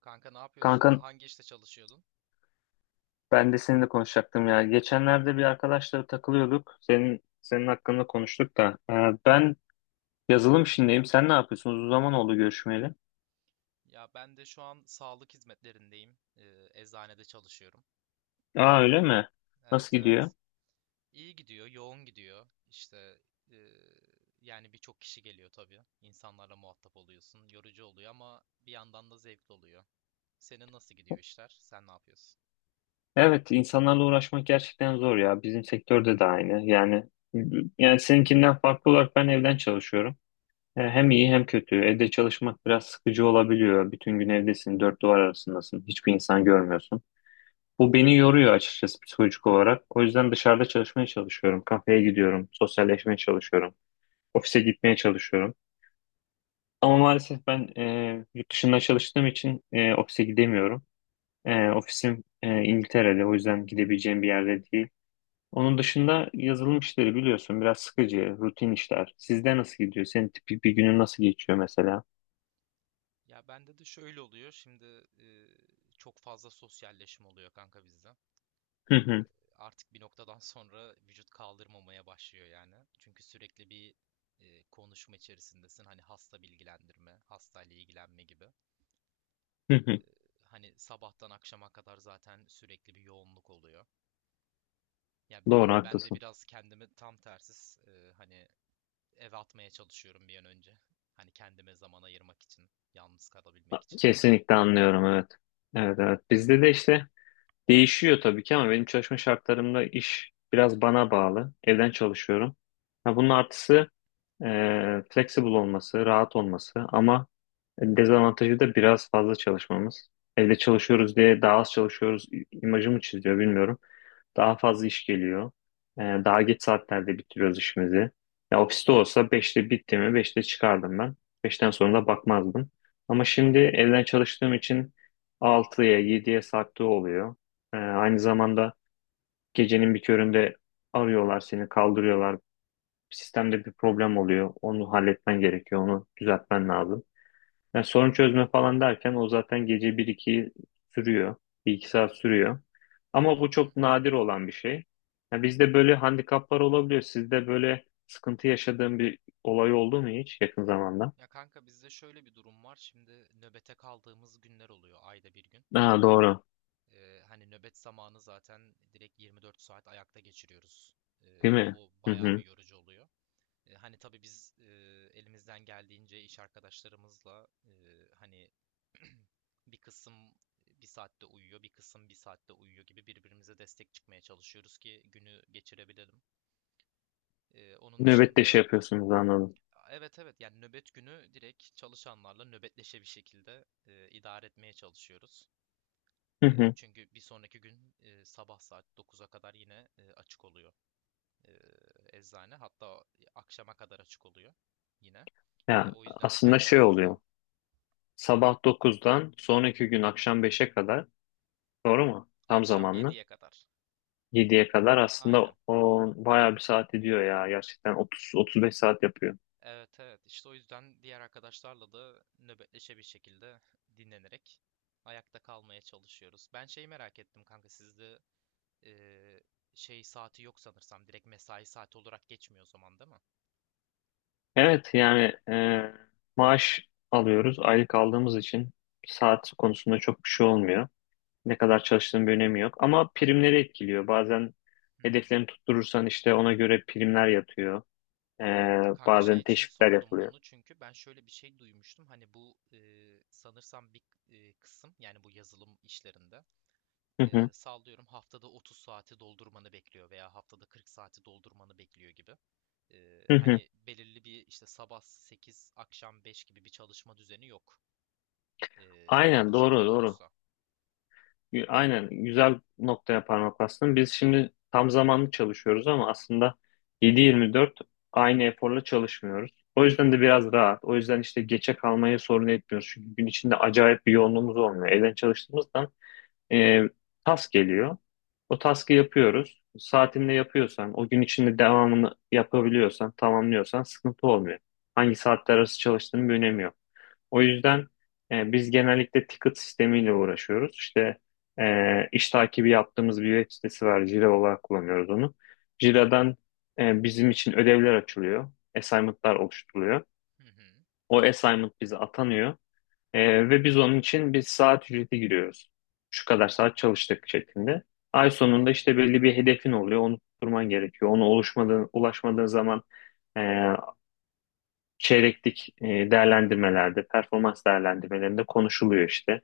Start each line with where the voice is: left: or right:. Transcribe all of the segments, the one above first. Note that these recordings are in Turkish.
right: Kanka ne
left: Kanka
right: yapıyorsun? Hangi işte çalışıyordun?
left: ben de seninle konuşacaktım ya. Geçenlerde bir arkadaşla takılıyorduk. Senin hakkında konuştuk da. Ben yazılım işindeyim. Sen ne yapıyorsun? Uzun zaman oldu görüşmeyeli.
right: Ya ben de şu an sağlık hizmetlerindeyim. Eczanede çalışıyorum.
left: Aa öyle mi?
right: Evet,
left: Nasıl gidiyor?
right: evet. İyi gidiyor, yoğun gidiyor. İşte ee, yani birçok kişi geliyor tabii. İnsanlarla muhatap oluyorsun. Yorucu oluyor ama bir yandan da zevkli oluyor. Senin nasıl gidiyor işler? Sen ne yapıyorsun?
left: Evet, insanlarla uğraşmak gerçekten zor ya. Bizim sektörde de aynı. Yani seninkinden farklı olarak ben evden çalışıyorum. Hem iyi hem kötü. Evde çalışmak biraz sıkıcı olabiliyor. Bütün gün evdesin, dört duvar arasındasın. Hiçbir insan görmüyorsun. Bu beni yoruyor açıkçası psikolojik olarak. O yüzden dışarıda çalışmaya çalışıyorum. Kafeye gidiyorum, sosyalleşmeye çalışıyorum. Ofise gitmeye çalışıyorum. Ama maalesef ben yurt dışında çalıştığım için ofise gidemiyorum. Ofisim İngiltere'de, o yüzden gidebileceğim bir yerde değil. Onun dışında yazılım işleri biliyorsun biraz sıkıcı, rutin işler. Sizde nasıl gidiyor? Senin tipik bir günün nasıl geçiyor mesela?
right: Ya bende de şöyle oluyor. Şimdi ee, çok fazla sosyalleşim oluyor kanka bizde.
left: Hı hı,
right: Artık bir noktadan sonra vücut kaldırmamaya başlıyor yani. Çünkü sürekli bir konuşma içerisindesin. Hani hasta bilgilendirme, hastayla ilgilenme gibi.
left: hı
right: E,
left: hı.
right: hani sabahtan akşama kadar zaten sürekli bir yoğunluk oluyor. Ya
left: Doğru
right: ben de
left: haklısın.
right: biraz kendimi tam tersiz hani eve atmaya çalışıyorum bir an önce. Hani kendime zaman ayırmak için, yalnız kalabilmek için.
left: Kesinlikle anlıyorum evet. Evet evet. Bizde de işte değişiyor tabii ki ama benim çalışma şartlarımda iş biraz bana bağlı. Evden çalışıyorum. Ha, bunun artısı e, flexible olması, rahat olması ama dezavantajı da biraz fazla çalışmamız. Evde çalışıyoruz diye daha az çalışıyoruz imajı mı çiziyor bilmiyorum. Daha fazla iş geliyor. Daha geç saatlerde bitiriyoruz işimizi. Ya ofiste olsa beşte bitti mi beşte çıkardım ben. Beşten sonra da bakmazdım. Ama şimdi evden çalıştığım için altıya yediye sarktığı oluyor. Aynı zamanda gecenin bir köründe arıyorlar seni kaldırıyorlar. Sistemde bir problem oluyor. Onu halletmen gerekiyor. Onu düzeltmen lazım. Yani sorun çözme falan derken o zaten gece bir iki sürüyor. Bir iki saat sürüyor.
right: Hı
left: Ama bu
right: hı.
left: çok nadir olan bir şey. Yani bizde böyle handikaplar olabiliyor. Sizde böyle sıkıntı yaşadığın bir olay oldu mu hiç yakın zamanda?
right: Ya kanka bizde şöyle bir durum var. Şimdi nöbete kaldığımız günler oluyor ayda bir gün.
left: Aa, doğru.
right: Hani nöbet zamanı zaten direkt 24 saat ayakta geçiriyoruz.
left: Değil
right: Ee,
left: mi?
right: o
left: Hı
right: bayağı bir
left: hı.
right: yorucu oluyor. Hani tabii biz elimizden geldiğince iş arkadaşlarımızla hani bir kısım bir saatte uyuyor, bir kısım bir saatte uyuyor gibi birbirimize destek çıkmaya çalışıyoruz ki günü geçirebilelim. Onun
left: Nöbette şey
right: dışında,
left: yapıyorsunuz anladım.
right: evet, evet, yani nöbet günü direkt çalışanlarla nöbetleşe bir şekilde idare etmeye çalışıyoruz.
left: Hı
right: E,
left: hı.
right: çünkü bir sonraki gün sabah saat 9'a kadar yine açık oluyor e, eczane. Hatta akşama kadar açık oluyor yine. E,
left: Yani
right: o yüzden
left: aslında
right: kendi
left: şey oluyor.
right: aramızda
left: Sabah dokuzdan sonraki gün akşam beşe kadar, doğru mu? Tam
right: akşam
left: zamanlı.
right: 7'ye kadar.
left: Yediye kadar aslında
right: Aynen.
left: o bayağı bir saat ediyor ya. Gerçekten 30-35 saat yapıyor.
right: Evet, evet, işte o yüzden diğer arkadaşlarla da nöbetleşe bir şekilde dinlenerek ayakta kalmaya çalışıyoruz. Ben şeyi merak ettim kanka sizde e, şey saati yok sanırsam direkt mesai saati olarak geçmiyor o zaman değil mi?
left: Evet yani maaş alıyoruz. Aylık aldığımız için saat konusunda çok bir şey olmuyor. Ne kadar çalıştığın bir önemi yok. Ama primleri etkiliyor. Bazen
right: Hı hı.
left: hedeflerini tutturursan işte ona göre primler yatıyor. E,
right: Hı, Kanka şey
left: Bazen
right: için
left: teşvikler
right: sordum
left: yapılıyor.
right: bunu çünkü ben şöyle bir şey duymuştum. Hani bu sanırsam bir kısım yani bu yazılım işlerinde
left: Hı hı,
right: sallıyorum haftada 30 saati doldurmanı bekliyor veya haftada 40 saati doldurmanı bekliyor gibi. E,
left: hı hı.
right: hani belirli bir işte sabah 8 akşam 5 gibi bir çalışma düzeni yok. Hani
left: Aynen
right: bu
left: doğru
right: şekilde
left: doğru.
right: olursa.
left: Aynen güzel noktaya parmak bastın. Biz şimdi tam zamanlı çalışıyoruz ama aslında 7-24 aynı eforla çalışmıyoruz. O yüzden de biraz rahat. O yüzden işte geçe kalmayı sorun etmiyoruz. Çünkü gün içinde acayip bir yoğunluğumuz olmuyor. Evden çalıştığımızdan e, task geliyor. O task'ı yapıyoruz. Saatinde yapıyorsan, o gün içinde devamını yapabiliyorsan, tamamlıyorsan sıkıntı olmuyor. Hangi saatler arası çalıştığının bir önemi yok. O yüzden biz genellikle ticket sistemiyle uğraşıyoruz. İşte iş takibi yaptığımız bir web sitesi var. Jira olarak kullanıyoruz onu. Jira'dan bizim için ödevler açılıyor. Assignment'lar oluşturuluyor.
right: Hı hı,
left: O assignment bize atanıyor. Ve biz onun için bir saat ücreti giriyoruz. Şu kadar saat çalıştık şeklinde. Ay
right: hı
left: sonunda
right: hı.
left: işte belli bir hedefin oluyor. Onu tutturman gerekiyor. Onu oluşmadığın, ulaşmadığın zaman e, çeyreklik değerlendirmelerde, performans değerlendirmelerinde konuşuluyor işte.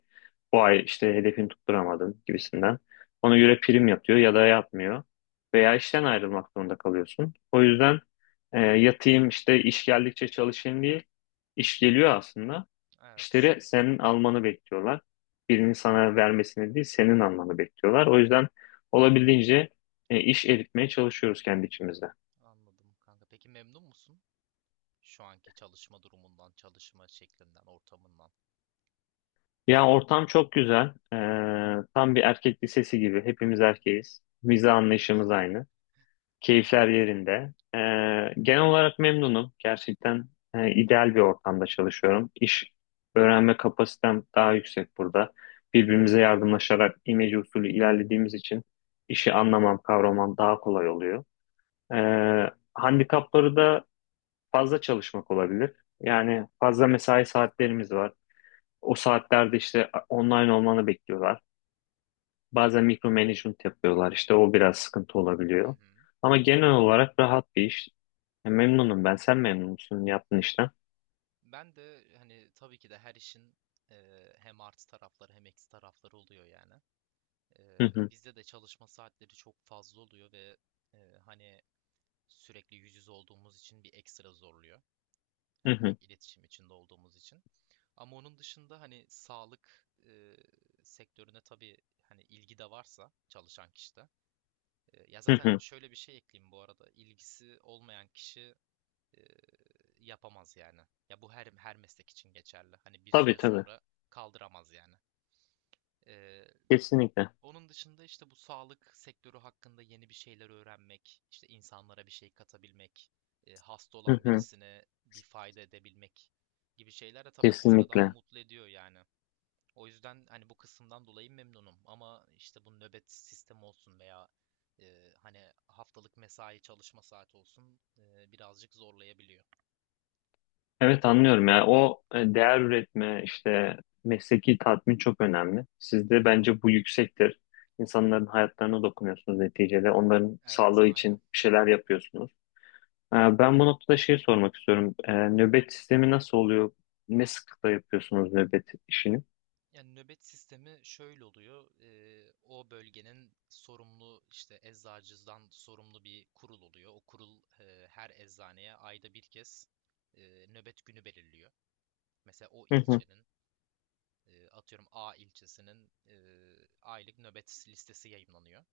left: Bu ay işte hedefini tutturamadın gibisinden. Ona göre prim yapıyor ya da yapmıyor. Veya işten ayrılmak zorunda kalıyorsun. O yüzden yatayım işte iş geldikçe çalışayım diye iş geliyor aslında.
right: Evet,
left: İşleri senin almanı bekliyorlar. Birinin sana vermesini değil, senin almanı bekliyorlar. O yüzden olabildiğince iş eritmeye çalışıyoruz kendi içimizde.
right: anladım kanka. Peki memnun musun şu anki çalışma durumundan, çalışma şeklinden, ortamından?
left: Ya ortam çok güzel. Tam bir erkek lisesi gibi. Hepimiz erkeğiz. Vize anlayışımız aynı. Keyifler yerinde. Genel olarak memnunum. Gerçekten ideal bir ortamda çalışıyorum. İş öğrenme kapasitem daha yüksek burada. Birbirimize yardımlaşarak imece usulü ilerlediğimiz için işi anlamam, kavramam daha kolay oluyor. Handikapları da fazla çalışmak olabilir. Yani fazla mesai saatlerimiz var. O saatlerde işte online olmanı bekliyorlar. Bazen mikro management yapıyorlar. İşte o biraz sıkıntı
right: Hı
left: olabiliyor.
right: hı.
left: Ama genel olarak rahat bir iş. Ya memnunum ben. Sen memnun musun yaptığın işten?
right: Ben de hani tabii ki de her işin hem artı tarafları hem eksi tarafları oluyor yani.
left: Hı
right: Eee,
left: hı,
right: bizde de çalışma saatleri çok fazla oluyor ve hani sürekli yüz yüze olduğumuz için bir ekstra zorluyor.
left: hı
right: Hani
left: hı,
right: direkt iletişim içinde olduğumuz için. Ama onun dışında hani sağlık sektörüne tabii hani ilgi de varsa çalışan kişide. Ya
left: hı
right: zaten
left: hı.
right: şöyle bir şey ekleyeyim bu arada. İlgisi olmayan kişi e, yapamaz yani. Ya bu her meslek için geçerli. Hani bir
left: Tabii
right: süre
left: tabii.
right: sonra kaldıramaz yani. Ee,
left: Kesinlikle.
right: onun dışında işte bu sağlık sektörü hakkında yeni bir şeyler öğrenmek, işte insanlara bir şey katabilmek, hasta
left: Hı
right: olan
left: hı,
right: birisine bir fayda edebilmek gibi şeyler de tabii ekstradan
left: kesinlikle.
right: mutlu ediyor yani. O yüzden hani bu kısımdan dolayı memnunum ama işte bu nöbet sistemi olsun veya hani haftalık mesai çalışma saati olsun birazcık zorlayabiliyor.
left: Evet anlıyorum ya. O değer üretme işte mesleki tatmin çok önemli. Sizde bence bu yüksektir. İnsanların hayatlarına dokunuyorsunuz neticede. Onların
right: Evet,
left: sağlığı için
right: aynen.
left: bir şeyler yapıyorsunuz. Ben bu noktada şey sormak istiyorum. Nöbet sistemi nasıl oluyor? Ne sıklıkla yapıyorsunuz nöbet işini?
right: Yani nöbet sistemi şöyle oluyor. O bölgenin sorumlu işte eczacıdan sorumlu bir kurul oluyor. O kurul her eczaneye ayda bir kez nöbet günü belirliyor. Mesela o
left: Hı hı,
right: ilçenin atıyorum A ilçesinin aylık nöbet listesi yayımlanıyor.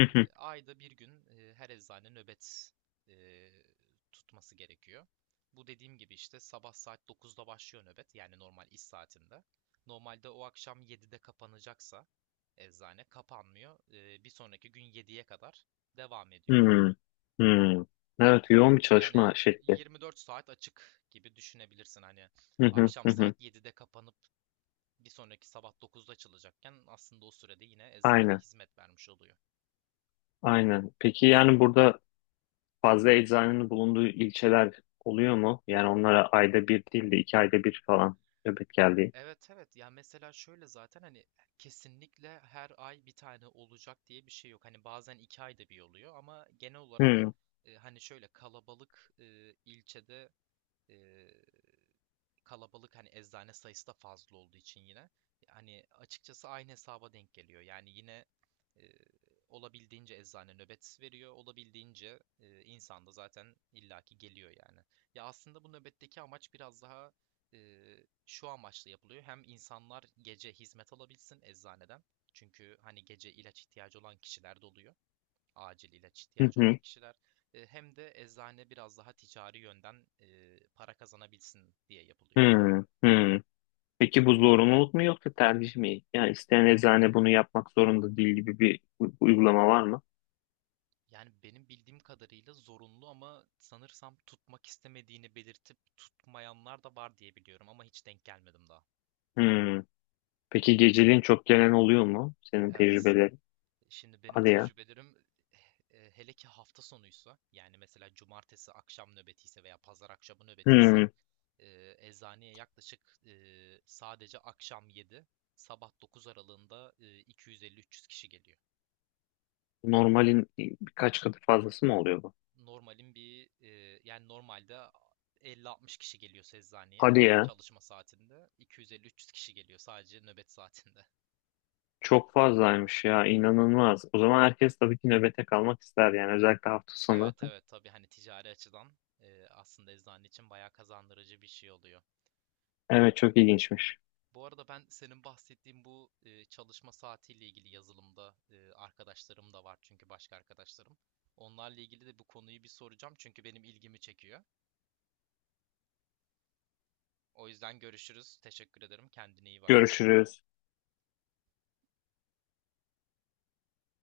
left: hı hı,
right: Ayda bir gün her eczane nöbet e, tutması gerekiyor. Bu dediğim gibi işte sabah saat 9'da başlıyor nöbet yani normal iş saatinde. Normalde o akşam 7'de kapanacaksa eczane kapanmıyor. Bir sonraki gün 7'ye kadar devam ediyor.
left: hı, hı. Evet, yoğun bir
right: Yani
left: çalışma şekli.
right: 24 saat açık gibi düşünebilirsin. Hani
left: Hı hı,
right: akşam
left: hı hı.
right: saat 7'de kapanıp bir sonraki sabah 9'da açılacakken aslında o sürede yine eczane
left: Aynen,
right: hizmet vermiş oluyor.
left: aynen. Peki yani burada fazla eczanenin bulunduğu ilçeler oluyor mu? Yani onlara ayda bir değil de iki ayda bir falan nöbet geldiği.
right: Evet, evet, ya mesela şöyle zaten hani kesinlikle her ay bir tane olacak diye bir şey yok. Hani bazen iki ayda bir oluyor ama genel olarak
left: Hı
right: hani şöyle kalabalık ilçede ee, kalabalık hani eczane sayısı da fazla olduğu için yine hani açıkçası aynı hesaba denk geliyor. Yani yine e, olabildiğince eczane nöbet veriyor, olabildiğince insan da zaten illaki geliyor yani. Ya aslında bu nöbetteki amaç biraz daha e, şu amaçla yapılıyor. Hem insanlar gece hizmet alabilsin eczaneden. Çünkü hani gece ilaç ihtiyacı olan kişiler de oluyor acil ilaç ihtiyacı olan
left: hı,
right: kişiler hem de eczane biraz daha ticari yönden para kazanabilsin diye
left: hı
right: yapılıyor.
left: hı, hı. Peki bu zorunluluk mu yoksa tercih mi? Yani isteyen eczane bunu yapmak zorunda değil gibi bir uygulama var mı?
right: Yani benim bildiğim kadarıyla zorunlu ama sanırsam tutmak istemediğini belirtip tutmayanlar da var diye biliyorum ama hiç denk gelmedim daha.
left: Hmm. Peki geceliğin çok gelen oluyor mu? Senin
right: Evet.
left: tecrübelerin.
right: Şimdi benim
left: Hadi ya.
right: tecrübelerim hele ki hafta sonuysa yani mesela cumartesi akşam nöbetiyse veya pazar akşamı nöbetiyse
left: Hmm.
right: eczaneye yaklaşık sadece akşam 7, sabah 9 aralığında 250-300 kişi geliyor.
left: Normalin birkaç katı fazlası mı oluyor bu?
right: Yani normalde 50-60 kişi geliyor eczaneye
left: Hadi ya.
right: çalışma saatinde. 250-300 kişi geliyor sadece nöbet saatinde.
left: Çok fazlaymış ya. İnanılmaz. O zaman herkes tabii ki nöbete kalmak ister yani. Özellikle hafta sonu.
right: Evet, evet, tabii hani ticari açıdan aslında eczane için bayağı kazandırıcı bir şey oluyor.
left: Evet çok ilginçmiş.
right: Bu arada ben senin bahsettiğin bu çalışma saatiyle ilgili yazılımda arkadaşlarım da var çünkü başka arkadaşlarım. Onlarla ilgili de bu konuyu bir soracağım çünkü benim ilgimi çekiyor. O yüzden görüşürüz. Teşekkür ederim. Kendine iyi bak.
left: Görüşürüz.